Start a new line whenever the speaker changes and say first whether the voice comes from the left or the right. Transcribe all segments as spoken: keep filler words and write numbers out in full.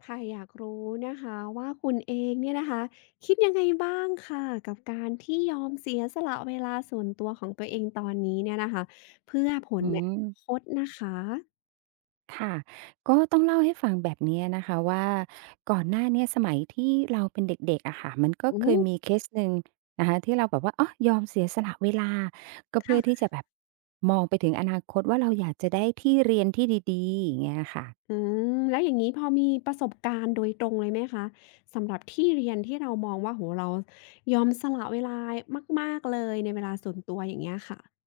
left: ค่ะอยากรู้นะคะว่าคุณเองเนี่ยนะคะคิดยังไงบ้างค่ะกับการที่ยอมเสียสละเวลาส่วนตัวของตัวเองตอนนี้เนี่ยนะคะเพื่อผล
right: อื
left: ในอ
right: ม
left: นาคตนะคะ
right: ค่ะก็ต้องเล่าให้ฟังแบบนี้นะคะว่าก่อนหน้าเนี้ยสมัยที่เราเป็นเด็กๆอะค่ะมันก็
left: อื
right: เคย
left: ม
right: มีเคสหนึ่งนะคะที่เราแบบว่าอ๋อยอมเสียสละเวลาก็เพื่อที่
left: ค่ะ
right: จะแบบมองไปถึงอนาคตว่าเราอยากจะได้ที่เรียนที่ดีๆอย่างเงี้ยค่ะ
left: อืมแล้วอย่างนี้พอมีประสบการณ์โดยตรงเลยไหมคะสำหรับที่เรียนที่เรามองว่าโหเรายอมสละเวลามากๆเลยในเวลาส่วนตัวอย่างเงี้ยค่ะ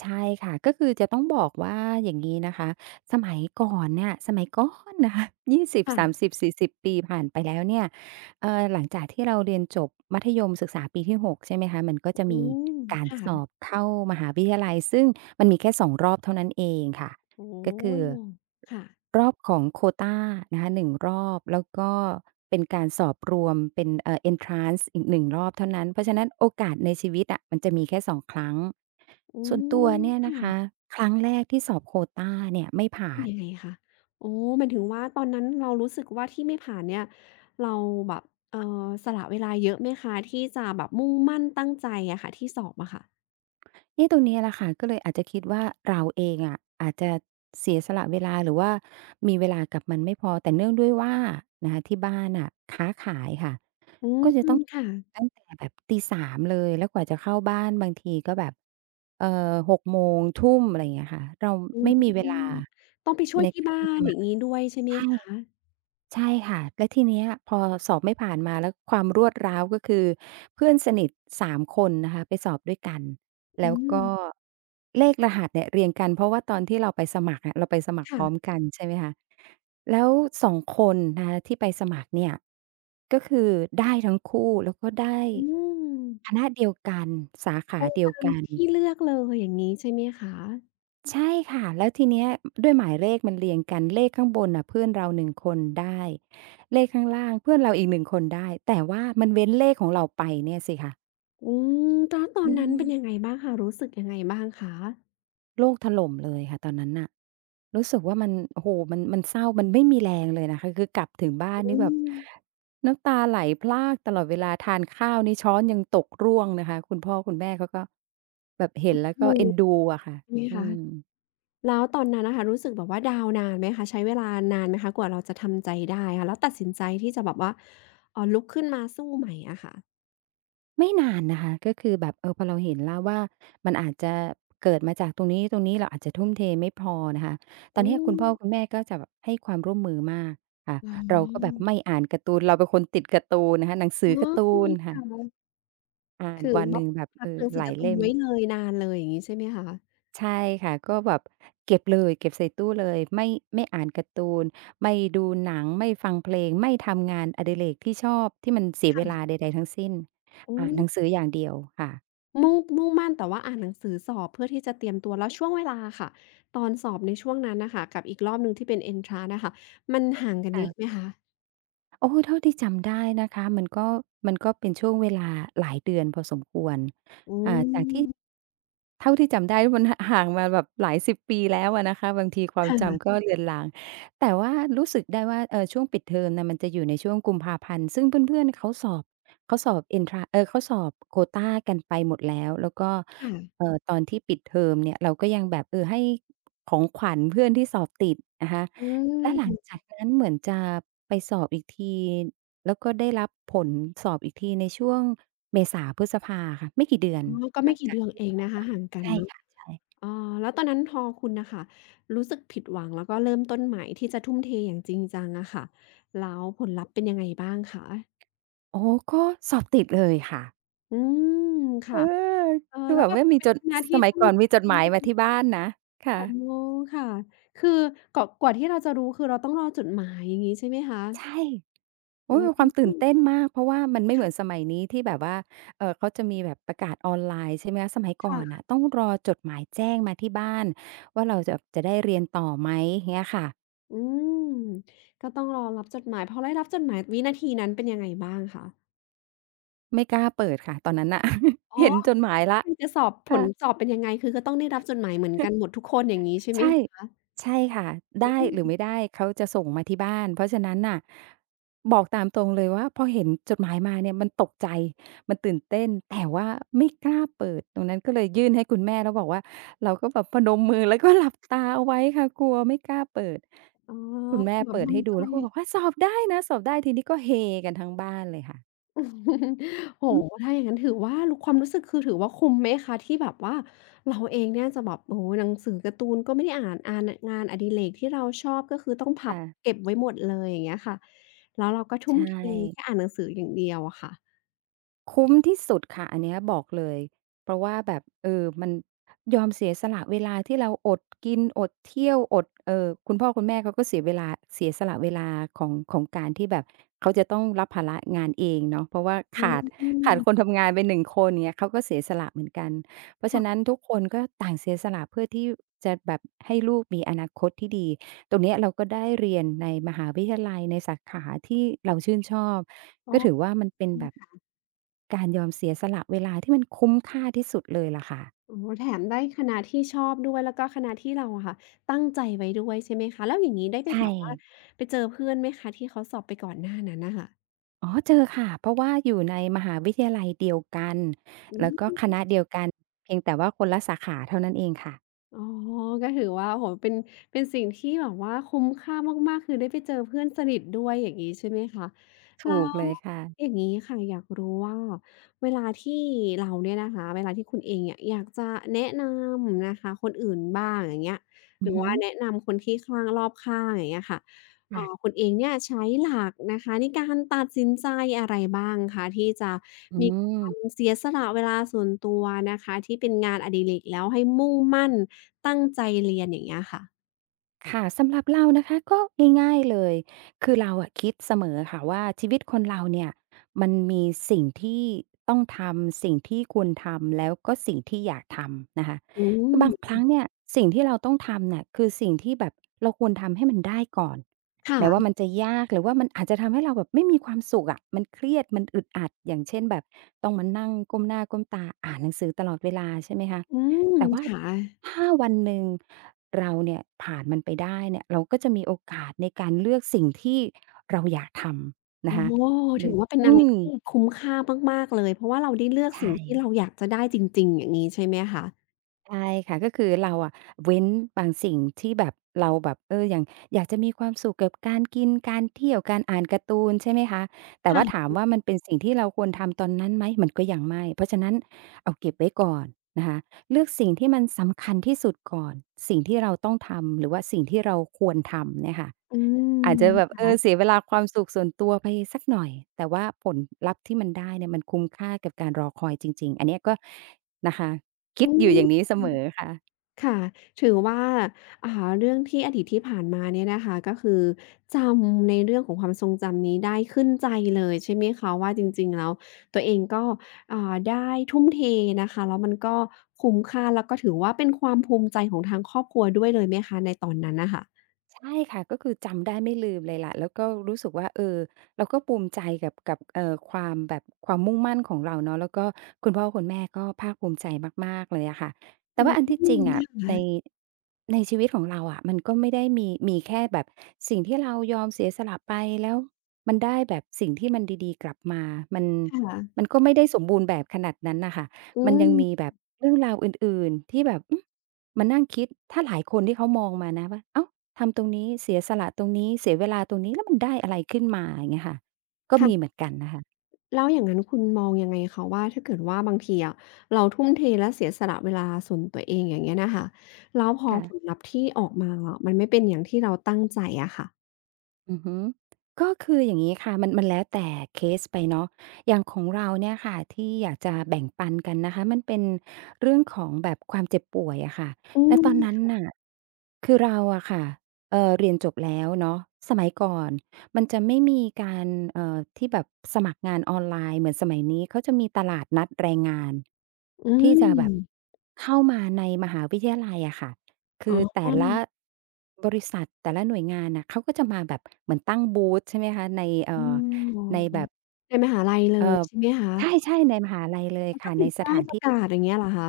right: ใช่ค่ะก็คือจะต้องบอกว่าอย่างนี้นะคะสมัยก่อนเนี่ยสมัยก่อนนะคะ ยี่สิบ
left: ค่ะ
right: สามสิบ สี่สิบปีผ่านไปแล้วเนี่ยเอ่อหลังจากที่เราเรียนจบมัธยมศึกษาปีที่หกใช่ไหมคะมันก็จะ
left: อื
right: มี
left: ม
right: การสอ
left: ค่ะ
right: บเข้ามหาวิทยาลัยซึ่งมันมีแค่สองรอบเท่านั้นเองค่ะ
left: โอ้
right: ก็คือ
left: โค่ะ
right: รอบของโควตานะคะหนึ่งรอบแล้วก็เป็นการสอบรวมเป็นเอ่อเ n นทรานซ์อีกหนึ่งรอบเท่านั้นเพราะฉะนั้นโอกาสในชีวิตอะมันจะมีแค่สองครั้ง
left: อื
right: ส่วน
left: ม
right: ตัวเนี่ยนะคะ
left: ค่ะ
right: ครั้งแรกที่สอบโควตาเนี่ยไม่ผ่า
left: เป็น
right: น
left: ยังไงคะโอ้หมายถึงว่าตอนนั้นเรารู้สึกว่าที่ไม่ผ่านเนี่ยเราแบบเอ่อสละเวลาเยอะไหมคะที่จะแบบมุ่งมั่นตั้งใจอะค่ะที่สอบอะค่ะ
right: เนี่ยตรงนี้แหละค่ะก็เลยอาจจะคิดว่าเราเองอะอาจจะเสียสละเวลาหรือว่ามีเวลากับมันไม่พอแต่เนื่องด้วยว่านะคะที่บ้านน่ะค้าขายค่ะ
left: อื
right: ก็จะ
left: ม
right: ต้อง
left: ค่ะ
right: ตั้งแต่แบบตีสามเลยแล้วกว่าจะเข้าบ้านบางทีก็แบบเอ่อหกโมงทุ่มอะไรอย่างเงี้ยค่ะเรา
left: อื
right: ไม่มี
left: ม
right: เวลา
left: ต้องไปช่วย
right: ใน
left: ที่
right: การ
left: บ้า
right: ที่
left: น
right: จะ
left: อ
right: มา
left: ย่างงี้ด้วยใช่ไหม
right: ใช่
left: คะ
right: ใช่ค่ะแล้วทีเนี้ยพอสอบไม่ผ่านมาแล้วความรวดร้าวก็คือเพื่อนสนิทสามคนนะคะไปสอบด้วยกัน
left: อื
right: แล้ว
left: ม
right: ก็เลขรหัสเนี่ยเรียงกันเพราะว่าตอนที่เราไปสมัครอะเราไปสมัครพร้อม
left: ค่ะ
right: กันใช่ไหมคะแล้วสองคนนะคะที่ไปสมัครเนี่ยก็คือได้ทั้งคู่แล้วก็ได้
left: อืม
right: คณะเดียวกันสา
left: ต
right: ขา
left: รง
right: เดียว
left: ตาม
right: กัน
left: ที่เลือกเลยอย่างงี้ใช่ไหมคะ
right: ใช่ค่ะแล้วทีเนี้ยด้วยหมายเลขมันเรียงกันเลขข้างบนน่ะเพื่อนเราหนึ่งคนได้เลขข้างล่างเพื่อนเราอีกหนึ่งคนได้แต่ว่ามันเว้นเลขของเราไปเนี่ยสิคะ
left: อืมแล้วตอน
right: อื
left: นั้นเป็
right: ม
left: นยังไงบ้างคะรู้สึกยังไงบ้างคะ
right: โลกถล่มเลยค่ะตอนนั้นน่ะรู้สึกว่ามันโอ้โฮมันมันเศร้ามันไม่มีแรงเลยนะคะคือกลับถึงบ้าน
left: อื
right: นี่แบบ
left: ม
right: น้ำตาไหลพรากตลอดเวลาทานข้าวนี่ช้อนยังตกร่วงนะคะคุณพ่อคุณแม่เขาก็แบบเห็นแล้ว
left: ง
right: ก็
left: ง
right: เอ็นดูอะค่ะ
left: ใช่ไหม
right: อื
left: คะ
right: ม
left: แล้วตอนนั้นน่ะค่ะรู้สึกแบบว่าดาวน์นานไหมคะใช้เวลานานไหมคะกว่าเราจะทำใจได้ค่ะแล้วตัดสินใจที่จะแบบว่าเอ่อลุกขึ้นมาสู้ใหม่อะค่ะ
right: ไม่นานนะคะก็คือแบบเออพอเราเห็นแล้วว่ามันอาจจะเกิดมาจากตรงนี้ตรงนี้เราอาจจะทุ่มเทไม่พอนะคะตอ
left: อื
right: นเนี้ยคุ
left: ม
right: ณพ่อคุณแม่ก็จะแบบให้ความร่วมมือมากค่ะ
left: อ๋
right: เราก็แบบ
left: อ
right: ไม่อ่านการ์ตูนเราเป็นคนติดการ์ตูนนะคะหนังสื
left: อ๋
right: อ
left: อ
right: การ์ตูน
left: ค
right: ค่ะ
left: ่ะ
right: อ่าน
left: คือ
right: วัน
left: แบ
right: ห
left: บ
right: นึ่งแบบ
left: พัก
right: เอ่
left: ห
right: อ
left: นังสื
right: ห
left: อ
right: ลา
left: กา
right: ย
left: ร์ตูน
right: เล่ม
left: ไว้เลยนานเลยอย่างงี้ใช่ไหมคะ
right: ใช่ค่ะก็แบบเก็บเลยเก็บใส่ตู้เลยไม่ไม่อ่านการ์ตูนไม่ดูหนังไม่ฟังเพลงไม่ทำงานอดิเรกที่ชอบที่มันเสียเวลา
left: ค่ะ
right: ใดๆทั้งสิ้น
left: อื
right: อ่านห
left: ม
right: นังสืออย่างเดียวค่ะ
left: มุ่งมุ่งมั่นแต่ว่าอ่านหนังสือสอบเพื่อที่จะเตรียมตัวแล้วช่วงเวลาค่ะตอนสอบในช่วงนั้นน่ะค่ะกับอีกรอบหนึ่งที่เป็น Entrance อะค่ะมันห่างกันเยอะไหม
right: ค่ะ
left: คะ
right: โอ้เท่าที่จำได้นะคะมันก็มันก็เป็นช่วงเวลาหลายเดือนพอสมควร
left: อื
right: อ่าจาก
left: ม
right: ที่ เท่าที่จำได้มันห่างมาแบบหลายสิบปีแล้วอะนะคะบางทีความ
left: ค่ะ
right: จำก็เลือนลางแต่ว่ารู้สึกได้ว่าเอ่อช่วงปิดเทอมน่ะมันจะอยู่ในช่วงกุมภาพันธ์ซึ่งเพื่อนๆเขาสอบเขาสอบเอนทราเออเขาสอบโควตากันไปหมดแล้วแล้วก็
left: ค่ะ
right: เอ่อตอนที่ปิดเทอมเนี่ยเราก็ยังแบบเออให้ของขวัญเพื่อนที่สอบติดนะคะ
left: อื
right: และหลัง
left: ม
right: จากนั้นเหมือนจะไปสอบอีกทีแล้วก็ได้รับผลสอบอีกทีในช่วงเมษาพฤษภาค่ะไม่กี่เดือน
left: อ๋อก็
right: ห
left: ไม่
right: ลัง
left: กี่
right: จา
left: เดื
right: ก
left: อน
right: ที่
left: เอ
right: ส
left: ง
right: อบ
left: นะคะห่างกัน
right: ใช่
left: เนาะ
right: ค่ะใช่
left: อ๋อแล้วตอนนั้นพอคุณน่ะค่ะรู้สึกผิดหวังแล้วก็เริ่มต้นใหม่ที่จะทุ่มเทอย่างจริงจังอะค่ะแล้วผลลัพธ์เป็นยังไงบ้างคะ
right: อ๋อก็สอบติดเลยค่ะ
left: อืม
right: เอ
left: ค่ะ
right: อ
left: เออ
right: คือ
left: แล้
right: แบ
left: ว
right: บ
left: แบบ
right: ว่ามี
left: เป็
right: จ
left: น
right: ด
left: คณะ
right: ส
left: ที่
right: มัย
left: ตั้ง
right: ก่อน
left: ใจ
right: มีจดหมายมาที่ บ้านนะ
left: อ๋
right: ค่ะ
left: อค่ะ คือกว่ากว่าที่เราจะรู้คือเราต้องรอจดหมายอย่างงี้ใช่ไหมคะ
right: ใช่
left: อื
right: โอ๊ยมีความตื่นเต้
left: ม
right: นมากเพราะว่ามันไม่เหมือนส
left: ค่ะ
right: มัยนี้ที่แบบว่าเอ่อเขาจะมีแบบประกาศออนไลน์ใช่ไหมคะสมัยก่อ
left: ค่ะ
right: นน่ะต้องรอจดหมายแจ้งมาที่บ้านว่าเราจะจะได้เรียนต่อไหมเงี้ยค่ะ
left: อืมก็ต้องรอรับจดหมายพอได้รับจดหมายวินาทีนั้นเป็นยังไงบ้างคะ
right: ไม่กล้าเปิดค่ะตอนนั้นน่ะ
left: อ๋อ
right: เห็นจดหมายแล้ว
left: ใครจะสอบผ
right: ค่ะ
left: ลสอบเป็นยังไงคือก็ต้องได้รับจดหมายเหมือนกันหมดทุกคนอย่างงี้ใช่ไหม
right: ใช่ใช่ค่ะได้
left: อื
right: ห
left: ม
right: รือไม่ได้เขาจะส่งมาที่บ้านเพราะฉะนั้นน่ะบอกตามตรงเลยว่าพอเห็นจดหมายมาเนี่ยมันตกใจมันตื่นเต้นแต่ว่าไม่กล้าเปิดตรงนั้นก็เลยยื่นให้คุณแม่แล้วบอกว่าเราก็แบบพนมมือแล้วก็หลับตาเอาไว้ค่ะกลัวไม่กล้าเปิด
left: อ๋อ
right: คุณแม่
left: คือแบบ
right: เปิดให้
left: ทำใจ
right: ดูแล้วก็บอกว่าสอบได้นะสอบได้ทีนี้ก็เฮกันทั้งบ้านเลยค่ะ
left: โอ้
right: อื
left: โฮ
right: ม
left: ถ้าอย่างงั้นถือว่ารู้ความรู้สึกคือถือว่าคุ้มไหมคะที่แบบว่าเราเองเนี่ยจะแบบโอ้โฮหนังสือการ์ตูนก็ไม่ได้อ่านอ่านงานอดิเรกที่เราชอบก็คือต้องพับ
right: ค่ะ
left: เก็บไว้หมดเลยอย่างเงี้ยค่ะแล้วเราก็ทุ่ม
right: ใช่
left: เทแค่อ่านหนังสืออย่างเดียวอะค่ะ
right: คุ้มที่สุดค่ะอันเนี้ยบอกเลยเพราะว่าแบบเออมันยอมเสียสละเวลาที่เราอดกินอดเที่ยวอดเอ่อคุณพ่อคุณแม่เขาก็เสียเวลาเสียสละเวลาของของการที่แบบเขาจะต้องรับภาระงานเองเนาะเพราะว่า
left: อื
right: ขาดขาดคน
left: ม
right: ทำงานไปหนึ่งคนเงี้ยเขาก็เสียสละเหมือนกันเพราะฉะ
left: ค่ะ
right: นั้นทุกคนก็ต่างเสียสละเพื่อที่จะแบบให้ลูกมีอนาคตที่ดีตรงเนี้ยเราก็ได้เรียนในมหาวิทยาลัยในสาขาที่เราชื่นชอบ
left: ก็
right: ก็ถือว่ามันเป็นแบบการยอมเสียสละเวลาที่มันคุ้มค่าที่สุดเลยล่ะค่ะ
left: โอ้โฮแถมได้คณะที่ชอบด้วยแล้วก็คณะที่เราอะค่ะตั้งใจไว้ด้วยใช่ไหมคะแล้วอย่างงี้ได้ไป
right: ใช่
left: แบบว่าไปเจอเพื่อนไหมคะที่เขาสอบไปก่อนหน้านั้นน่ะค่ะ
right: อ๋อเจอค่ะเพราะว่าอยู่ในมหาวิทยาลัยเดียวกัน
left: อื
right: แล้วก็
left: ม
right: คณะเดียวกันเพียงแต่ว่าคนละสาขาเท่านั้นเองค่ะ
left: อ๋อก็ถือว่าโอ้โฮเป็นเป็นสิ่งที่แบบว่าคุ้มค่ามากๆคือได้ไปเจอเพื่อนสนิทด้วยอย่างงี้ใช่ไหมคะแล้
right: ถูก
left: ว
right: เลยค่ะ
left: อย่างงี้ค่ะอยากรู้ว่าเวลาที่เราเนี่ยนะคะเวลาที่คุณเองเนี่ยอยากจะแนะนำนะคะคนอื่นบ้างอย่างเงี้ยห
right: อื
left: รื
right: อ
left: อ
right: ฮึ
left: ว่าแนะนำคนที่ข้างรอบข้างอย่างเงี้ยค่ะ เอ่
right: ค่ะ
left: อคุณเองเนี่ยใช้หลักนะคะในการตัดสินใจอะไรบ้างคะที่จะ
right: อื
left: มีการ
right: ม
left: เสียสละเวลาส่วนตัวนะคะที่เป็นงานอดิเรกแล้วให้มุ่งมั่นตั้งใจเรียนอย่างเงี้ยค่ะ
right: ค่ะสำหรับเรานะคะก็ง่ายๆเลยคือเราอะคิดเสมอค่ะว่าชีวิตคนเราเนี่ยมันมีสิ่งที่ต้องทำสิ่งที่ควรทำแล้วก็สิ่งที่อยากทำนะคะ
left: อื
right: คือบางค
left: ม
right: รั้งเนี่ยสิ่งที่เราต้องทำเนี่ยคือสิ่งที่แบบเราควรทำให้มันได้ก่อนแม้ว่า
left: ค่ะ
right: มันจะยากหรือว่ามันอาจจะทำให้เราแบบไม่มีความสุขอะมันเครียดมันอึดอัดอย่างเช่นแบบต้องมานั่งก้มหน้าก้มตาอ่านหนังสือตลอดเวลาใช่ไหมคะ
left: อืม
right: แต่ว่า
left: ค่ะ
right: ถ้าวันหนึ่งเราเนี่ยผ่านมันไปได้เนี่ยเราก็จะมีโอกาสในการเลือกสิ่งที่เราอยากทำนะ
left: โอ้
right: คะ
left: โฮ
right: หรื
left: ถือ
right: อ
left: ว่าเป็นอะ
right: อื
left: ไร
right: ม
left: ที่คุ้มค่ามากๆเลยเพราะว่าเราได้เลือกสิ่ง
right: ใช่
left: ที่เราอยากจะได้จริงๆอย่างงี้ใช่ไหมคะ
right: ใช่ค่ะก็คือเราอะเว้นบางสิ่งที่แบบเราแบบเอออย่างอยากจะมีความสุขกับการกินการเที่ยวการอ่านการ์ตูนใช่ไหมคะแต่ว่าถา
left: ค่ะ
right: มว่ามันเป็นสิ่งที่เราควรทำตอนนั้นไหมมันก็ยังไม่เพราะฉะนั้นเอาเก็บไว้ก่อนนะคะเลือกสิ่งที่มันสำคัญที่สุดก่อนสิ่งที่เราต้องทำหรือว่าสิ่งที่เราควรทำเนี่ยค่ะ
left: อืม
right: อาจจะแบบเออเสี
left: ค่ะ
right: ยเวลาความสุขส่วนตัวไปสักหน่อยแต่ว่าผลลัพธ์ที่มันได้เนี่ยมันคุ้มค่ากับการรอคอยจริงๆอันเนี้ยก็นะคะคิ
left: อื
right: ดอ
left: ม
right: ยู่อย่างนี้เสมอค่ะ
left: ค่ะถือว่าอ่า เรื่องที่อดีตที่ผ่านมาเนี่ยนะคะก็คือจำในเรื่องของความทรงจำนี้ได้ขึ้นใจเลยใช่ไหมคะว่าจริงๆแล้วตัวเองก็อ่าได้ทุ่มเทนะคะแล้วมันก็คุ้มค่าแล้วก็ถือว่าเป็นความภูมิใจของทางครอบครัวด้วยเลยไหมคะในตอนนั้นน่ะค่ะ
right: ใช่ค่ะก็คือจำได้ไม่ลืมเลยล่ะแล้วก็รู้สึกว่าเออเราก็ภูมิใจกับกับเอ่อความแบบความมุ่งมั่นของเราเนาะแล้วก็คุณพ่อคุณแม่ก็ภาคภูมิใจมากๆเลยอะค่ะแต่ว่าอันที่
left: อื
right: จริ
left: ม
right: งอะใน
left: ค่ะ
right: ในชีวิตของเราอะมันก็ไม่ได้มีมีแค่แบบสิ่งที่เรายอมเสียสละไปแล้วมันได้แบบสิ่งที่มันดีๆกลับมามัน
left: ค่ะ
right: มันก็ไม่ได้สมบูรณ์แบบขนาดนั้นน่ะค่ะ
left: อื
right: มัน
left: ม
right: ยังมีแบบเรื่องราวอื่นๆที่แบบอืมมานั่งคิดถ้าหลายคนที่เขามองมานะว่าอ้าว ทำตรงนี้เสียสละตรงนี้เสียเวลาตรงนี้แล้วมันได้อะไรขึ้นมาอย่างเงี้ยค่ะก็มีเห
left: ค่ะ
right: มือนกันนะคะ
left: แล้วอย่างนั้นคุณมองยังไงคะว่าถ้าเกิดว่าบางทีอะเราทุ่มเทและเสียสละเวลาส่วนตัวเองอย่างเงี้ยน่ะค่ะแล้วพอผล
right: ค่ะ
left: ลัพธ์ที่ออกมาอะมันไม่เป็นอย่างที่เราตั้งใจอะค่ะ
right: อือฮึก็คืออย่างงี้ค่ะมันมันแล้วแต่เคสไปเนาะอย่างของเราเนี่ยค่ะที่อยากจะแบ่งปันกันนะคะมันเป็นเรื่องของแบบความเจ็บป่วยอะค่ะ
left: อื
right: ณตอนนั้น
left: ม
right: น่ะคือเราอะค่ะเอ่อเรียนจบแล้วเนาะสมัยก่อนมันจะไม่มีการเอ่อที่แบบสมัครงานออนไลน์เหมือนสมัยนี้เขาจะมีตลาดนัดแรงงาน
left: อื
right: ที่จะแบบ
left: ม
right: เข้ามาในมหาวิทยาลัยอะค่ะ
left: อ๋อ
right: คือแต่
left: อ
right: ละบริษัทแต่ละหน่วยงานน่ะเขาก็จะมาแบบเหมือนตั้งบูธใช่ไหมคะในเอ่
left: ๋
right: อ
left: อ
right: ในแบบ
left: ในมหาลัยเล
right: เอ่
left: ย
right: อ
left: ใช่ไหมคะ
right: ใช่
left: แล้วก็ติดป้ายประกาศอย่างเงี้ยเหรอคะ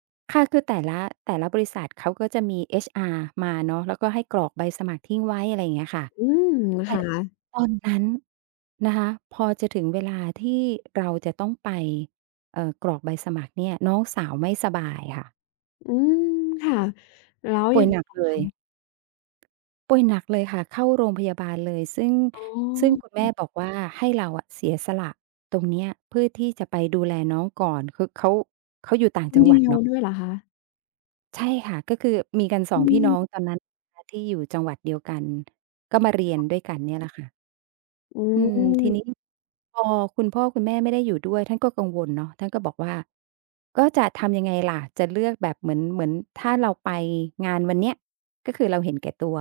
right: ๆค่ะคือแต่ละแต่ละบริษัทเขาก็จะมี เอช อาร์ มาเนาะแล้วก็ให้กรอกใบสมัครทิ้งไว้อะไรอย่างเงี้ยค่ะ
left: อืม
right: แต่
left: ค่ะ
right: ตอนนั้นนะคะพอจะถึงเวลาที่เราจะต้องไปเอ่อกรอกใบสมัครเนี่ยน้องสาวไม่สบายค่ะ
left: อืมค่ะแล้ว
right: ป่
left: ยั
right: วย
left: งไง
right: หนัก
left: ต่อ
right: เลย
left: คะ
right: ป่วยหนักเลยค่ะเข้าโรงพยาบาลเลยซึ่ง
left: อ๋
right: ซึ่งคุ
left: อ
right: ณแม่บอกว่าให้เราอะเสียสละตรงเนี้ยเพื่อที่จะไปดูแลน้องก่อนคือเขา
left: คนเดียวด้วยเหรอคะ
right: ใช่ค่ะก็คือมีกันสอง
left: อื
right: พี่น้องต
left: ม
right: อนนั้นที่อยู่จังหวัดเดียวกันก็มาเรียนด้วยกันเนี่ยแหละค่ะ
left: อื
right: อืม
left: ม
right: ทีนี้พอคุณพ่อคุณแม่ไม่ได้อยู่ด้วยท่านก็กังวลเนาะท่านก็บอกว่าก็จะทำยังไงล่ะจะเลือกแบบเหมือนเหมือนถ้าเราไปงานวันเนี้ยก็คือเราเห็นแก่ตัว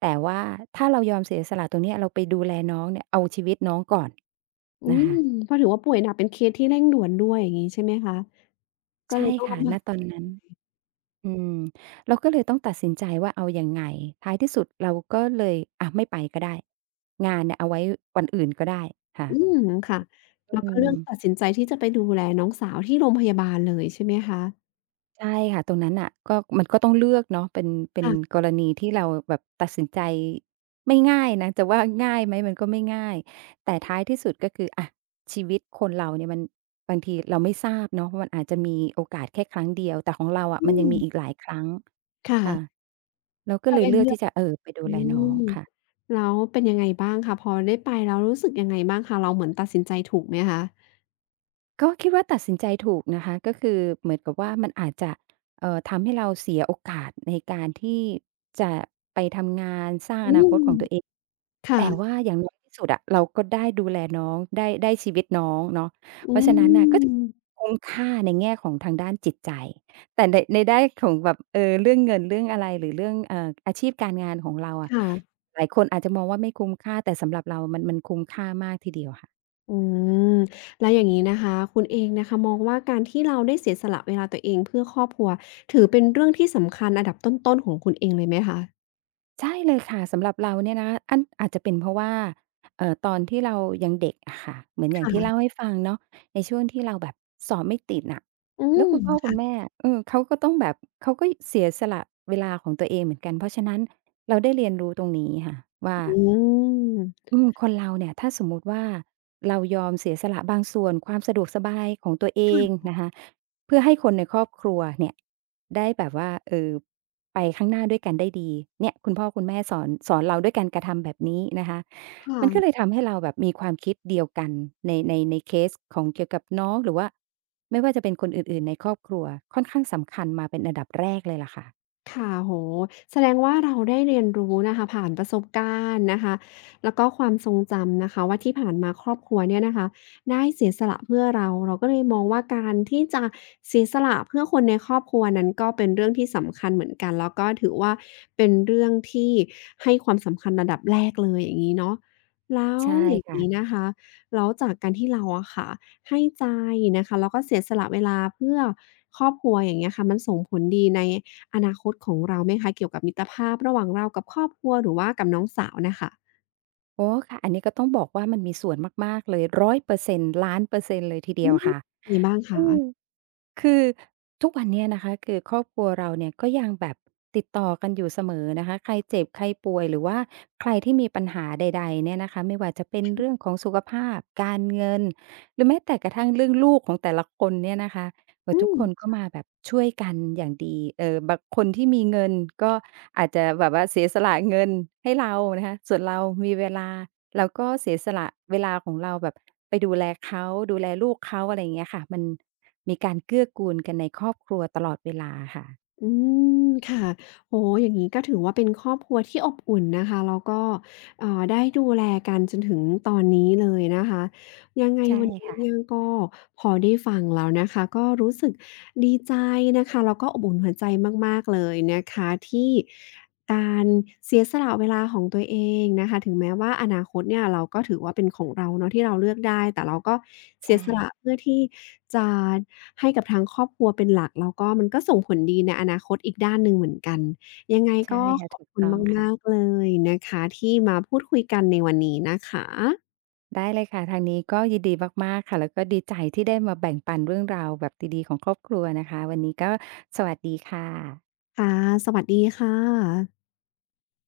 right: แต่ว่าถ้าเรายอมเสียสละตรงเนี้ยเราไปดูแลน้องเนี่ยเอาชีวิตน้องก่อน
left: อื
right: นะ
left: ม
right: คะ
left: ก็ถือว่าป่วยหนักเป็นเคสที่เร่งด่วนด้วยอย่างงี้ใช่ไหมคะก็เล
right: ใช่
left: ยต้อง
right: ค่ะ
left: ลำ
right: ณ
left: บาก
right: ตอน
left: ใจ
right: นั้นอืมเราก็เลยต้องตัดสินใจว่าเอายังไงท้ายที่สุดเราก็เลยอะไม่ไปก็ได้งานเนี่ยเอาไว้วันอื่นก็ได้ค่ะ
left: อืมค่ะแล้ว
right: อื
left: ก็เลื
right: ม
left: อกตัดสินใจที่จะไปดูแลน้องสาวที่โรงพยาบาลเลยใช่ไหมคะ
right: ใช่ค่ะตรงนั้นน่ะก็มันก็ต้องเลือกเนาะเป็นเป็น
left: ค่ะ
right: กรณีที่เราแบบตัดสินใจไม่ง่ายนะจะว่าง่ายไหมมันก็ไม่ง่ายแต่ท้ายที่สุดก็คืออะชีวิตคนเราเนี่ยมันบางทีเราไม่ทราบเนาะว่ามันอาจจะมีโอกาสแค่ครั้งเดียวแต่ของเราอะ
left: อื
right: มันยัง
left: ม
right: มีอีกหลายครั้งค่ะ
left: ค่ะ
right: เราก็
left: ก็
right: เล
left: เล
right: ย
left: ย
right: เลือก
left: เลือก
right: ที่จะเออไปดู
left: อื
right: แลน้อง
left: ม
right: ค่ะ
left: แล้วเป็นยังไงบ้างคะพอได้ไปแล้วรู้สึกยังไงบ้างคะเราเหมือนตัดสินใจถูกไหมคะ
right: ก็คิดว่าตัดสินใจถูกนะคะก็คือเหมือนกับว่ามันอาจจะเอ่อทำให้เราเสียโอกาสในการที่จะไปทำงานสร้าง
left: อื
right: อนาค
left: ม
right: ตของตัวเองแต่ว่า
left: ค่ะ
right: อย่างน้อยที่สุดอะเราก็ได้ดูแลน้องได้ได้ชีวิตน้องเนาะเพ
left: อื
right: ราะฉะนั้นน่ะก็
left: ม
right: คุ้มค่าในแง่ของทางด้านจิตใจแต่ในในด้านของแบบเอ่อเรื่องเงินเรื่องอะไรหรือเรื่องเอ่ออาชีพการงานของเราอะ
left: ค่ะ
right: หลายคนอาจจะมองว่าไม่คุ้มค่าแต่สำหรับเรามันมันคุ้มค่ามากทีเดียวค่ะ
left: อืมแล้วอย่างนี้นะคะคุณเองนะคะมองว่าการที่เราได้เสียสละเวลาตัวเองเพื่อครอบครัวถือเป็นเรื่องที่สำคัญอันดับต้นๆของคุณเองเลยไหมคะ
right: ใช่เลยค่ะสำหรับเราเนี่ยนะอันอาจจะเป็นเพราะว่าเอ่อตอนที่เรายังเด็กอะค่ะเหมือนอย่างที่เล่า
left: ค่ะ
right: ให้ฟังเนาะในช่วงที่เราแบบสอบไม่ติดน่ะ
left: อื
right: แล้วคุณพ่อคุ
left: ม
right: ณแม่เออเขาก็ต้องแบบเขาก็เสียสละเวลาของตัวเองเหมือนกันเพราะฉะนั้นเราได้เรียนรู้ตรงนี้ค่ะว่า
left: อืม
right: อืมคนเราเนี่ยถ้าสมมุติว่าเรายอมเสียสละบางส่วนความสะดวกสบายของตัวเอ
left: ค่ะอืม
right: ง
left: ค่ะ
right: นะคะเพื่อให้คนในครอบครัวเนี่ยได้แบบว่าเอ่อไปข้างหน้าด้วยกันได้ดีเนี่ยคุณพ่อคุณแม่สอนสอนเราด้วยการกระทำแบบนี้นะคะ
left: ค่ะ
right: มันก็เลยทำให้เราแบบมีความคิดเดียวกันในในในเคสของเกี่ยวกับน้องหรือว่าไม่ว่าจะเป็นคนอื่นๆในครอบครัวค่อนข้างสำคัญมาเป็นอันดับแรกเลยล่ะค่ะ
left: ค่ะโหแสดงว่าเราได้เรียนรู้นะคะผ่านประสบการณ์นะคะแล้วก็ความทรงจำนะคะว่าที่ผ่านมาครอบครัวเนี่ยนะคะได้เสียสละเพื่อเราเราก็เลยมองว่าการที่จะเสียสละเพื่อคนในครอบครัวนั้นก็เป็นเรื่องที่สำคัญเหมือนกันแล้วก็ถือว่าเป็นเรื่องที่ให้ความสำคัญระดับแรกเลยอย่างงี้เนาะแล้ว
right: ใช่
left: อย่างงี้
right: ค่ะ
left: นะคะแล้วจากการที่เราอะค่ะให้ใจนะคะแล้วก็เสียสละเวลาเพื่อครอบครัวอย่างเงี้ยค่ะมันส่งผลดีใน อนาคตของเราไหมคะเกี่ยวกับมิตรภาพระหว่างเรากับครอบครัวหรือว่ากับน้องสาวน่ะค่ะ
right: โอ้ค่ะอันนี้ก็ต้องบอกว่ามันมีส่วนมากๆเลยรร้ออยเปอร์เซ็นต์ล้านเปอร์เซ็นต์เลยทีเดี
left: อื
right: ยว
left: ม
right: ค่ะ
left: มีบ้างคะ
right: อืมคือทุกวันเนี้ยนะคะคือครอบครัวเราเนี่ยก็ยังแบบติดต่อกันอยู่เสมอนะคะใครเจ็บใครป่วยหรือว่าใครที่มีปัญหาใดๆเนี่ยนะคะไม่ว่าจะเป็นเรื่องของสุขภาพการเงินหรือแม้แต่กระทั่งเรื่องลูกของแต่ละคนเนี่ยนะคะ เอ
left: อื
right: อทุก
left: ม
right: คนก็มาแบบช่วยกันอย่างดีเอ่อบางคนที่มีเงินก็อาจจะแบบว่าเสียสละเงินให้เรานะคะส่วนเรามีเวลาเราก็เสียสละเวลาของเราแบบไปดูแลเขาดูแลลูกเขาอะไรอย่างเงี้ยค่ะมันมีการเกื้อกูลกันในครอบครัวตลอดเวลาค่ะ
left: อืมค่ะโอ้โฮอย่างงี้ก็ถือว่าเป็นครอบครัวที่อบอุ่นนะคะแล้วก็เอ่อได้ดูแลกันจนถึงตอนนี้เลยนะคะยังไง
right: ใช่
left: วันนี้เนี่
right: ค่ะ
left: ยก็พอได้ฟังแล้วนะคะก็รู้สึกดีใจนะคะแล้วก็อบอุ่นหัวใจมากๆเลยนะคะที่ การเสียสละเวลาของตัวเองนะคะถึงแม้ว่าอนาคตเนี่ยเราก็ถือว่าเป็นของเราเนาะที่เราเลือกได้แต่เราก็เสีย
right: ใช่
left: สละเพื่อที่จะให้กับทางครอบครัวเป็นหลักแล้วก็มันก็ส่งผลดีในอนาคตอีกด้านหนึ่งเหมือนกันยังไง
right: ใช่
left: ก็
right: ค่ะ
left: ขอบ
right: ถูก
left: คุณ
right: ต้อง
left: มาก
right: ค่ะ
left: ๆเลยนะคะที่มาพูดคุยกันในวันนี้นะคะ
right: ได้เลยค่ะทางนี้ก็ยินดีมากๆค่ะแล้วก็ดีใจที่ได้มาแบ่งปันเรื่องราวแบบดีๆของครอบครัวนะคะวันนี้ก็สวัสดีค่ะ
left: ค่ะสวัสดีค่ะ